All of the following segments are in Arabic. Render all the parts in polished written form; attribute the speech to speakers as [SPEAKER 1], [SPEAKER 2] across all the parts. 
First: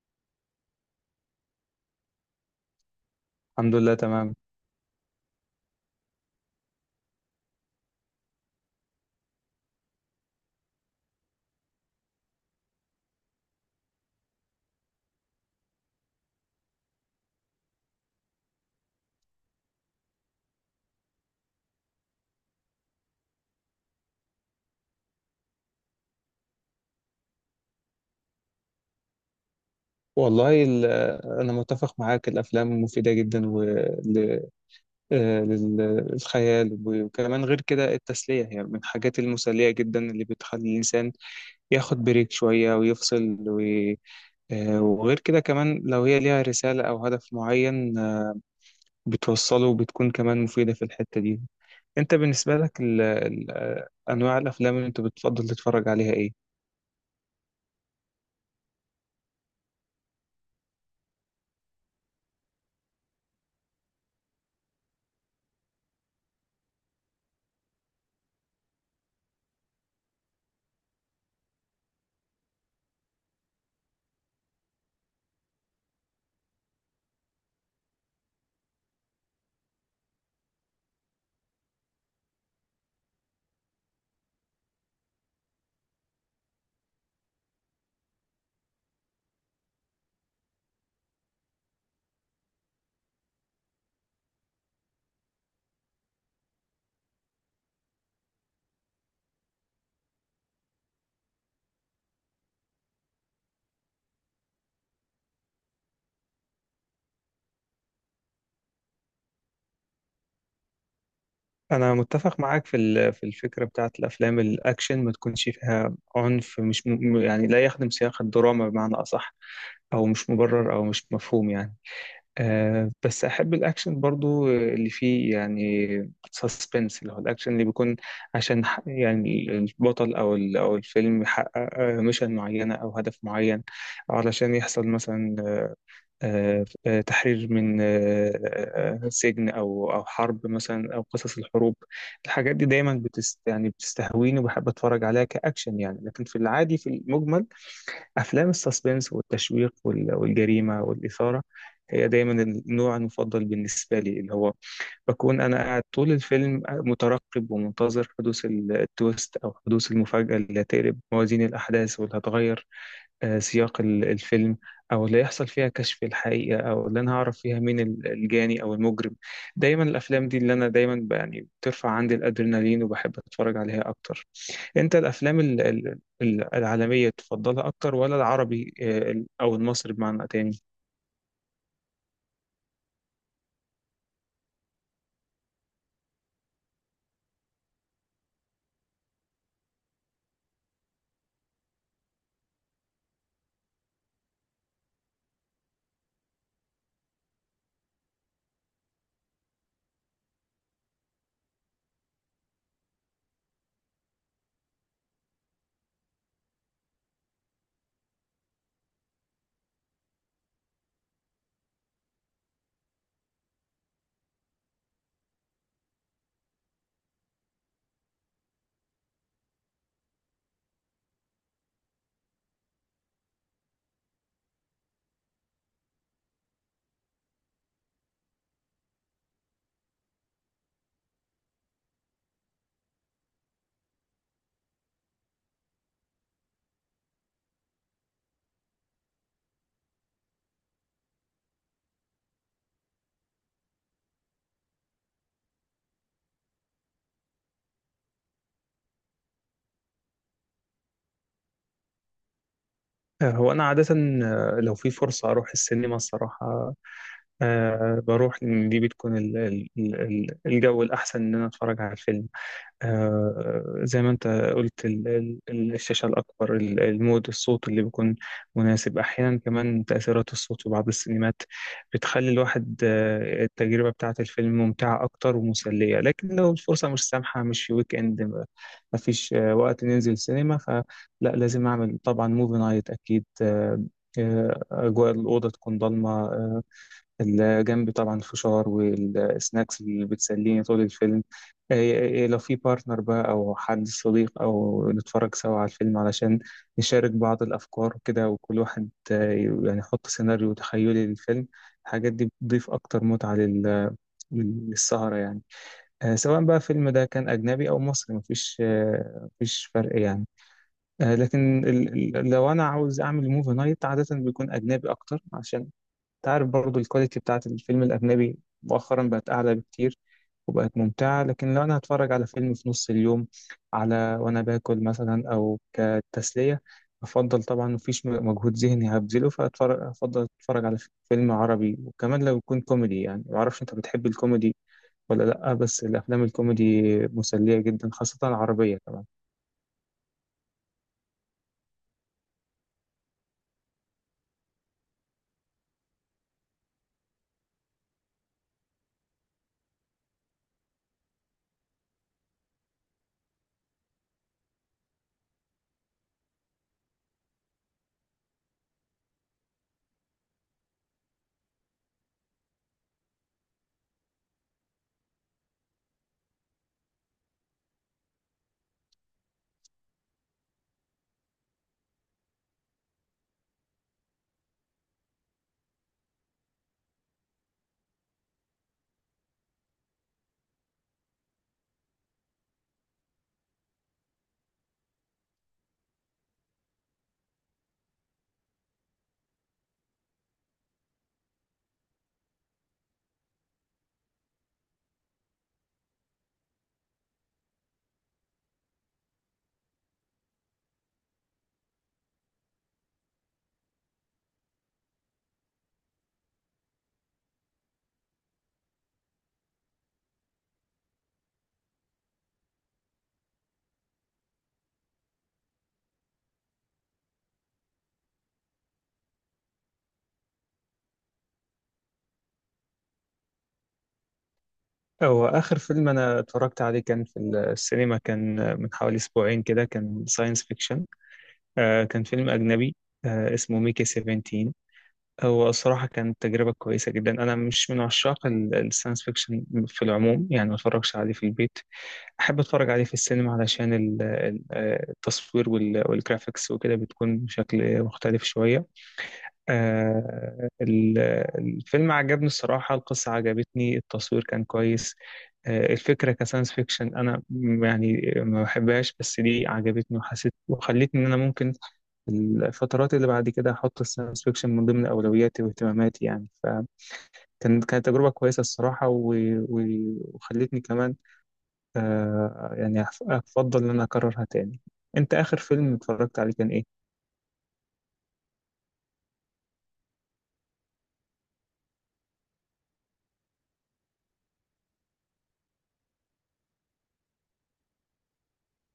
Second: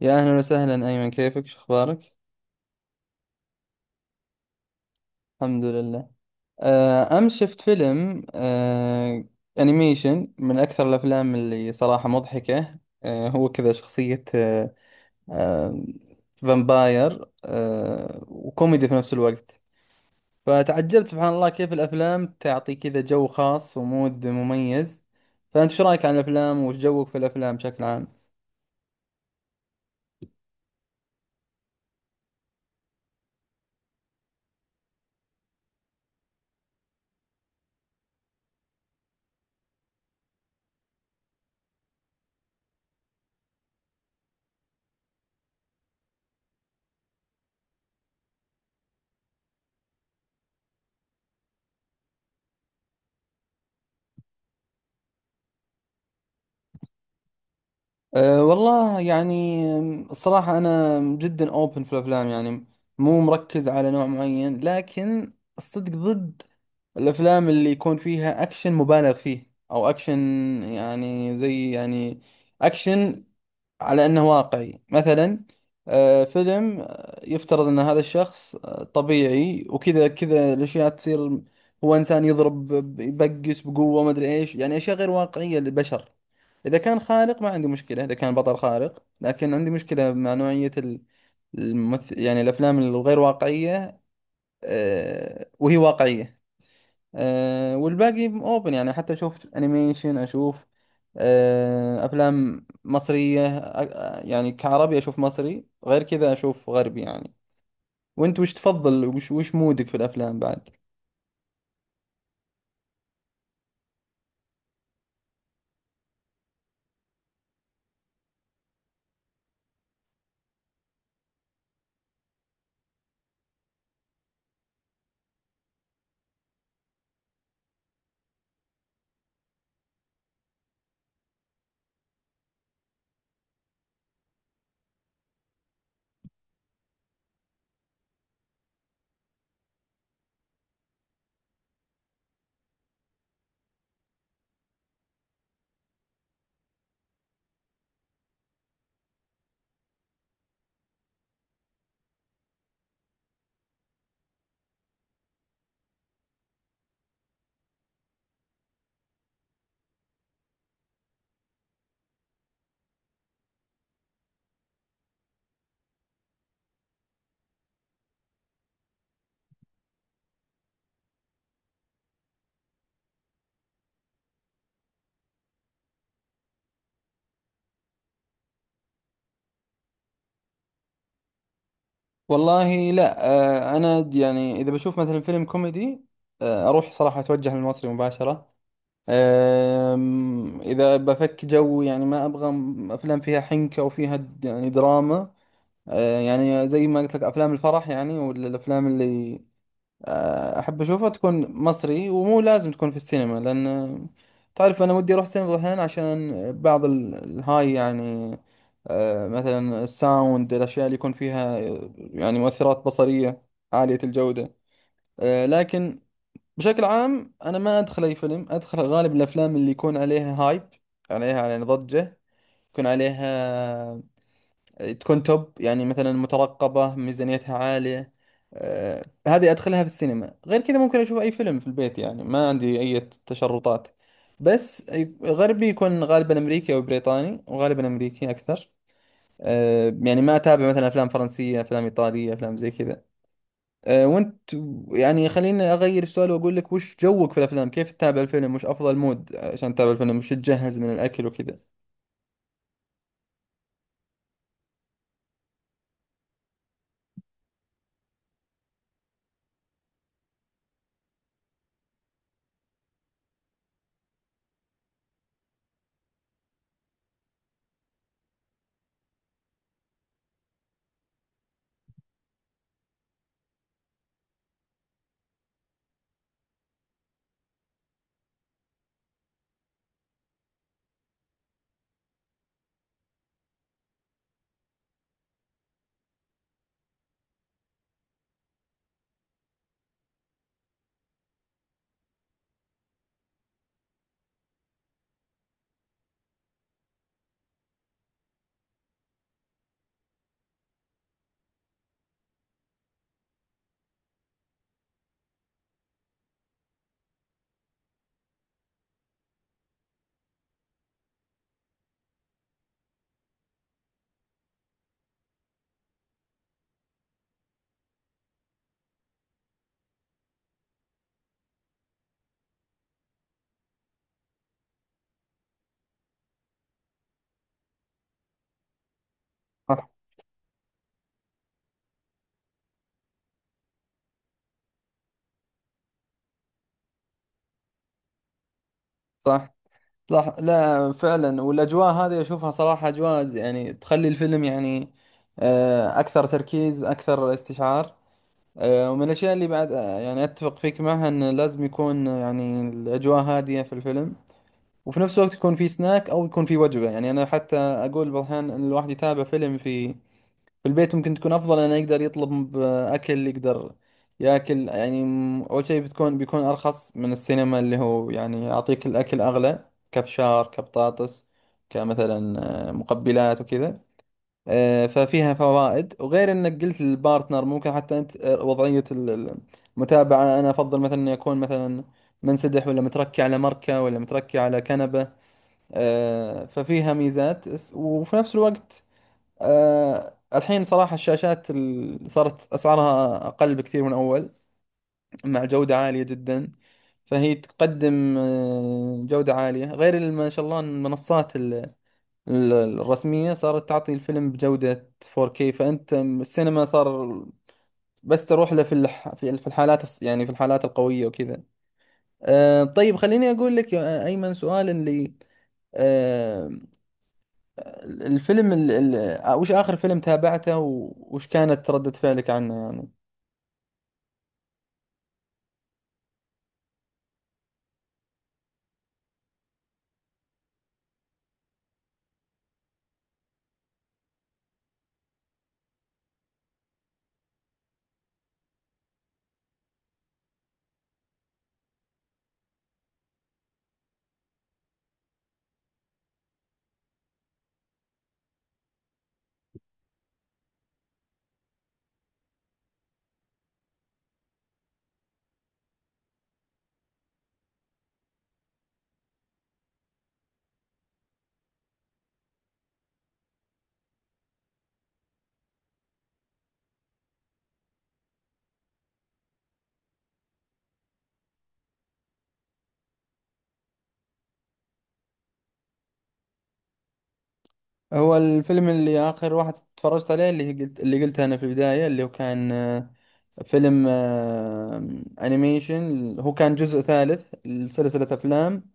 [SPEAKER 1] يا أهلا وسهلا أيمن، كيفك شو أخبارك؟
[SPEAKER 2] الحمد لله تمام.
[SPEAKER 1] الحمد لله. أمس شفت فيلم أنيميشن، من أكثر الأفلام اللي صراحة مضحكة. هو كذا شخصية آه، فامباير، وكوميدي في نفس الوقت. فتعجبت سبحان الله كيف الأفلام تعطي كذا جو خاص ومود مميز. فأنت شو رأيك عن الأفلام؟ وش جوك في الأفلام بشكل عام؟
[SPEAKER 2] والله، أنا متفق معاك، الأفلام مفيدة جدا للخيال، وكمان غير كده التسلية هي من الحاجات المسلية جدا اللي بتخلي الإنسان ياخد بريك شوية ويفصل وغير كده كمان لو هي ليها رسالة أو هدف معين، بتوصله وبتكون كمان مفيدة في الحتة دي. أنت بالنسبة لك أنواع الأفلام اللي أنت بتفضل تتفرج عليها إيه؟
[SPEAKER 1] والله يعني، الصراحة أنا جدا أوبن في الأفلام يعني، مو مركز على نوع معين، لكن الصدق ضد الأفلام اللي يكون فيها أكشن مبالغ فيه، أو أكشن يعني زي يعني أكشن على انه واقعي مثلا. فيلم يفترض ان هذا الشخص طبيعي، وكذا كذا الاشياء تصير، هو انسان يضرب يبقس بقوة، ما ادري ايش، يعني اشياء غير واقعية للبشر. اذا كان خارق ما عندي مشكلة، اذا كان بطل خارق، لكن عندي مشكلة مع نوعية الممثل، يعني الافلام الغير واقعية وهي واقعية. والباقي اوبن، يعني حتى اشوف انيميشن، اشوف افلام مصرية، يعني كعربي اشوف مصري، غير كذا اشوف غربي يعني. وانت وش تفضل، وش مودك في الافلام بعد؟
[SPEAKER 2] انا متفق معاك في الفكره بتاعت الافلام، الاكشن ما تكونش فيها عنف مش يعني لا يخدم سياق الدراما بمعنى اصح، او مش مبرر او مش مفهوم يعني. بس احب الاكشن برضو اللي فيه يعني سسبنس، اللي هو الاكشن اللي بيكون عشان يعني البطل او الفيلم يحقق ميشن معينه او هدف معين، او علشان يحصل مثلا تحرير من سجن او حرب مثلا، او قصص الحروب. الحاجات دي دايما يعني بتستهويني وبحب اتفرج عليها كاكشن يعني، لكن في العادي في المجمل افلام السسبنس والتشويق والجريمه والاثاره هي دايما النوع المفضل بالنسبه لي، اللي هو بكون انا قاعد طول الفيلم مترقب ومنتظر حدوث التويست او حدوث المفاجاه اللي هتقلب موازين الاحداث واللي هتغير سياق الفيلم، او اللي يحصل فيها كشف الحقيقه او اللي انا هعرف فيها مين الجاني او المجرم. دايما الافلام دي اللي انا دايما يعني بترفع عندي الادرينالين وبحب اتفرج عليها اكتر. انت الافلام العالميه تفضلها اكتر، ولا العربي او المصري بمعنى تاني؟
[SPEAKER 1] والله لا. انا يعني اذا بشوف مثلا فيلم كوميدي اروح صراحة، اتوجه للمصري مباشرة. إذا بفك جو يعني ما أبغى أفلام فيها حنكة وفيها يعني دراما. يعني زي ما قلت لك أفلام الفرح يعني، ولا الأفلام اللي احب اشوفها تكون مصري. ومو لازم تكون في السينما، لان تعرف انا ودي اروح السينما بعض الاحيان عشان بعض الهاي يعني، مثلا الساوند، الاشياء اللي يكون فيها يعني مؤثرات بصرية عالية الجودة. لكن بشكل عام انا ما ادخل اي فيلم، ادخل غالب الافلام اللي يكون عليها هايب، عليها يعني ضجة، يكون عليها، تكون توب يعني، مثلا مترقبة ميزانيتها عالية. آه، هذه أدخلها في السينما. غير كذا ممكن أشوف أي فيلم في البيت، يعني ما عندي أي تشرطات. بس غربي يكون غالبا أمريكي أو بريطاني، وغالبا أمريكي أكثر. يعني ما أتابع مثلا أفلام فرنسية، أفلام إيطالية، أفلام زي كذا. وأنت، يعني خليني أغير السؤال وأقول لك: وش جوك في الأفلام؟ كيف تتابع الفيلم؟ وش أفضل مود عشان تتابع الفيلم؟ وش تجهز من الأكل وكذا؟
[SPEAKER 2] هو انا عاده، لو في فرصه اروح السينما الصراحه بروح، لأن دي بتكون الجو الاحسن ان انا اتفرج على الفيلم. زي ما انت قلت، الشاشة الأكبر، المود، الصوت اللي بيكون مناسب، أحيانا كمان تأثيرات الصوت في بعض السينمات بتخلي الواحد التجربة بتاعة الفيلم ممتعة أكتر ومسلية. لكن لو الفرصة مش سامحة، مش في ويك إند، مفيش وقت ننزل سينما، فلا، لازم أعمل طبعا موفي نايت أكيد. أجواء الأوضة تكون ضلمة، اللي جنبي طبعا الفشار والسناكس اللي بتسليني طول الفيلم. إيه لو في بارتنر بقى أو حد صديق أو نتفرج سوا على الفيلم علشان نشارك بعض الأفكار وكده، وكل واحد يعني يحط سيناريو تخيلي للفيلم. الحاجات دي بتضيف أكتر متعة للسهرة يعني. سواء بقى الفيلم ده كان أجنبي أو مصري، مفيش فرق يعني. لكن لو أنا عاوز أعمل موفي نايت عادة بيكون أجنبي أكتر، عشان تعرف برضو الكواليتي بتاعت الفيلم الأجنبي مؤخرا بقت أعلى بكتير وبقت ممتعة. لكن لو أنا هتفرج على فيلم في نص اليوم، على وأنا باكل مثلا أو كتسلية، أفضل طبعا مفيش مجهود ذهني هبذله،
[SPEAKER 1] صح،
[SPEAKER 2] أفضل أتفرج على فيلم عربي، وكمان لو يكون كوميدي. يعني معرفش أنت بتحب الكوميدي ولا لأ، بس الأفلام الكوميدي مسلية جدا، خاصة العربية كمان.
[SPEAKER 1] صح، صح. لا فعلا، والاجواء هذه اشوفها صراحه اجواء يعني تخلي الفيلم يعني اكثر تركيز، اكثر استشعار. ومن الاشياء اللي بعد يعني اتفق فيك معها انه لازم يكون يعني الاجواء هاديه في الفيلم، وفي نفس الوقت يكون في سناك او يكون في وجبه. يعني انا حتى اقول بعض الاحيان ان الواحد يتابع فيلم في البيت ممكن تكون افضل، انه يقدر يطلب اكل، يقدر ياكل. يعني اول شيء بيكون ارخص من السينما اللي هو يعني يعطيك الاكل اغلى، كبشار، كبطاطس، كمثلا، مقبلات وكذا. ففيها فوائد. وغير انك قلت للبارتنر، ممكن حتى انت وضعية المتابعة، انا افضل مثلا اني اكون مثلا منسدح، ولا متركي على مركة، ولا متركي على كنبة. ففيها ميزات. وفي نفس الوقت الحين صراحة الشاشات صارت أسعارها أقل بكثير من أول، مع جودة عالية جدا. فهي تقدم جودة عالية. غير ما شاء الله إن المنصات الرسمية صارت تعطي الفيلم بجودة 4K. فأنت السينما صار بس تروح له في في في الحالات يعني في الحالات القوية وكذا. طيب، خليني أقول لك يا أيمن سؤال اللي آه، الفيلم وش آخر فيلم تابعته، وش كانت ردة فعلك عنه يعني؟
[SPEAKER 2] هو آخر فيلم أنا اتفرجت عليه كان في السينما، كان من حوالي أسبوعين كده، كان ساينس فيكشن، كان فيلم أجنبي، اسمه ميكي 17. هو الصراحة كانت تجربة كويسة جدا. أنا مش من عشاق الساينس فيكشن في العموم، يعني ما اتفرجش عليه في البيت، أحب أتفرج عليه في السينما علشان التصوير والجرافيكس وكده بتكون بشكل مختلف شوية. آه، ال- الفيلم عجبني الصراحة، القصة عجبتني، التصوير كان كويس. الفكرة كساينس فيكشن أنا يعني ما بحبهاش، بس دي عجبتني وحسيت وخلتني إن أنا ممكن الفترات اللي بعد كده هحط الساينس فيكشن من ضمن أولوياتي واهتماماتي يعني. كانت تجربة كويسة الصراحة و... وخلتني كمان يعني أفضل إن أنا أكررها تاني. أنت آخر فيلم اتفرجت عليه كان إيه؟
[SPEAKER 1] هو الفيلم اللي آخر واحد تفرجت عليه، اللي قلته أنا في البداية، اللي هو كان فيلم أنيميشن، هو كان جزء ثالث لسلسلة أفلام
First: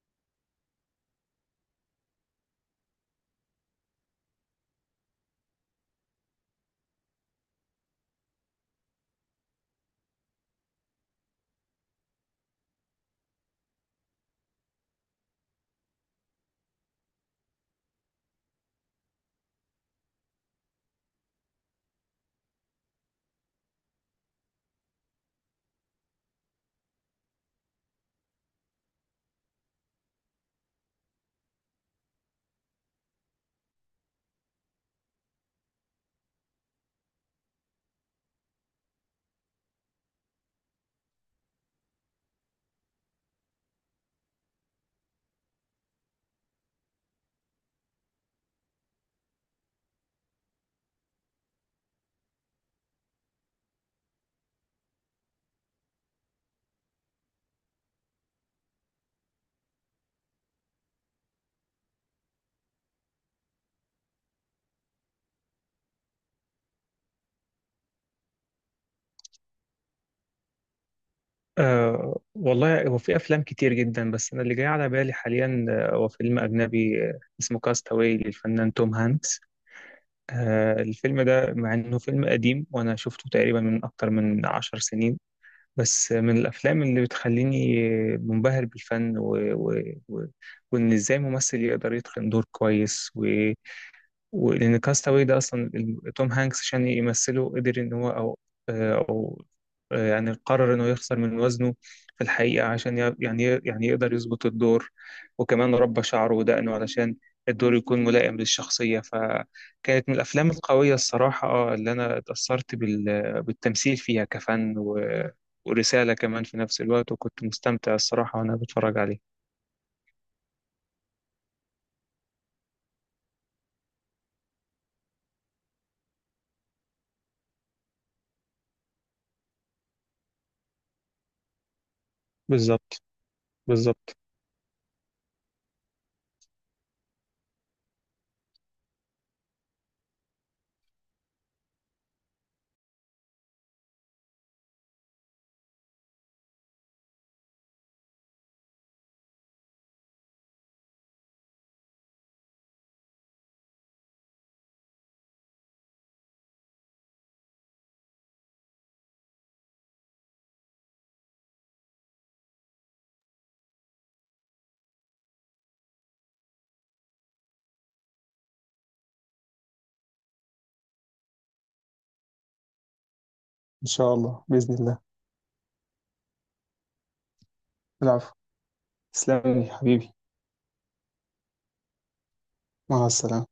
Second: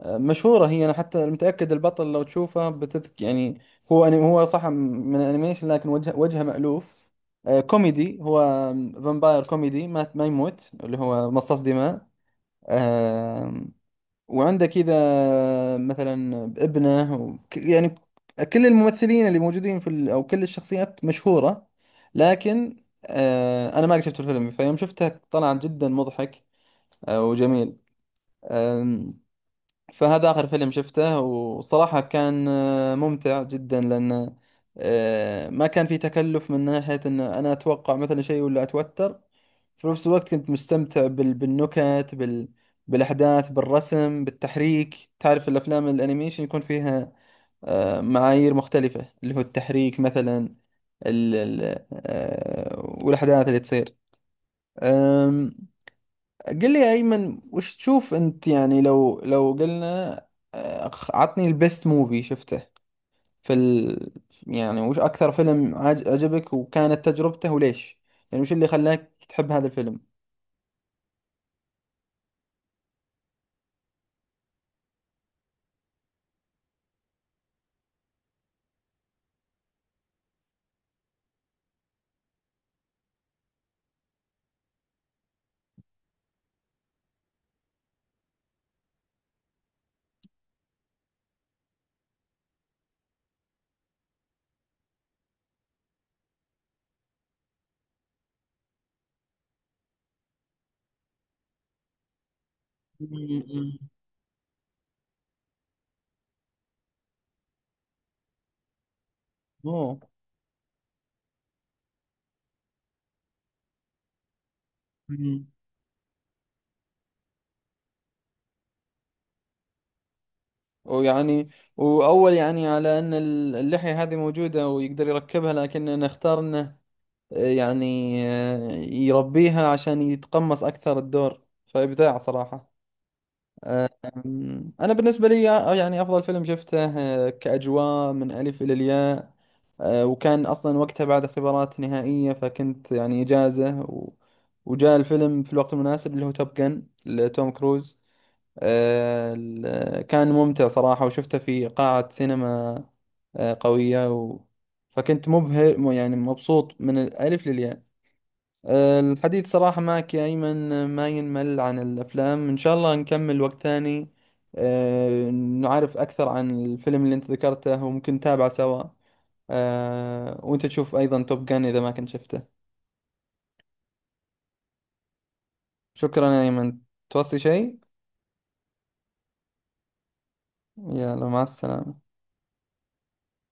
[SPEAKER 1] مشهورة. هي أنا حتى متأكد البطل لو تشوفه بتذك يعني، هو هو صح من الأنيميشن، لكن وجهه مألوف. كوميدي هو، فامباير كوميدي ما يموت، اللي هو مصاص دماء. آه وعندك إذا مثلا ابنه يعني كل الممثلين اللي موجودين في أو كل الشخصيات مشهورة. لكن أنا ما قد شفت الفيلم، فيوم شفته طلع جدا مضحك وجميل. فهذا آخر فيلم شفته، وصراحة كان ممتع جدا. لأن ما كان في تكلف من ناحية أن أنا أتوقع مثلا شيء ولا أتوتر، في نفس الوقت كنت مستمتع بالنكت، بالأحداث، بالرسم، بالتحريك. تعرف الأفلام الأنيميشن يكون فيها معايير مختلفة، اللي هو التحريك مثلا، والأحداث اللي تصير. قل لي يا أيمن، وش تشوف أنت، يعني لو قلنا عطني البيست موفي شفته في يعني، وش أكثر فيلم عجبك وكانت تجربته، وليش يعني، وش اللي خلاك تحب هذا الفيلم؟
[SPEAKER 2] والله هو في أفلام كتير جدا، بس أنا اللي جاي على بالي حاليا هو فيلم أجنبي اسمه كاستاوي للفنان توم هانكس. الفيلم ده مع إنه فيلم قديم وأنا شفته تقريبا من أكتر من 10 سنين، بس من الأفلام اللي بتخليني منبهر بالفن و... و... وإن إزاي ممثل يقدر يتقن دور كويس. و... ولأن كاستاوي ده أصلا توم هانكس عشان يمثله قدر إن هو أو آه، أو آه، يعني قرر إنه يخسر من وزنه في الحقيقة، عشان ي- يعني
[SPEAKER 1] مم.
[SPEAKER 2] يعني يقدر يظبط الدور، وكمان ربى شعره ودقنه علشان الدور يكون ملائم للشخصية.
[SPEAKER 1] أوه.
[SPEAKER 2] فكانت من الأفلام القوية الصراحة، اللي أنا اتأثرت بالتمثيل فيها كفن
[SPEAKER 1] مم.
[SPEAKER 2] ورسالة كمان في نفس الوقت، وكنت مستمتع الصراحة وأنا بتفرج عليه.
[SPEAKER 1] ويعني، وأول يعني على أن اللحية هذه موجودة ويقدر يركبها، لكن نختار أنه يعني يربيها عشان يتقمص أكثر الدور. فإبداع صراحة.
[SPEAKER 2] بالظبط بالظبط.
[SPEAKER 1] أنا بالنسبة لي يعني أفضل فيلم شفته كأجواء من ألف إلى الياء، وكان أصلا وقتها بعد اختبارات نهائية، فكنت يعني إجازة، وجاء الفيلم في الوقت المناسب، اللي هو توب جن لتوم كروز. كان ممتع صراحة، وشفته في قاعة سينما قوية، فكنت مبهر، يعني مبسوط من الألف للياء. الحديث صراحة معك يا أيمن ما ينمل عن الأفلام. إن شاء الله نكمل وقت ثاني، نعرف أكثر عن الفيلم اللي أنت ذكرته، وممكن نتابعه سوا، وأنت تشوف أيضا توب جان إذا ما كنت شفته.
[SPEAKER 2] إن شاء الله بإذن الله.
[SPEAKER 1] شكرا يا أيمن، توصي شيء؟
[SPEAKER 2] العفو. تسلم لي حبيبي.
[SPEAKER 1] يلا مع السلامة.
[SPEAKER 2] مع السلامة.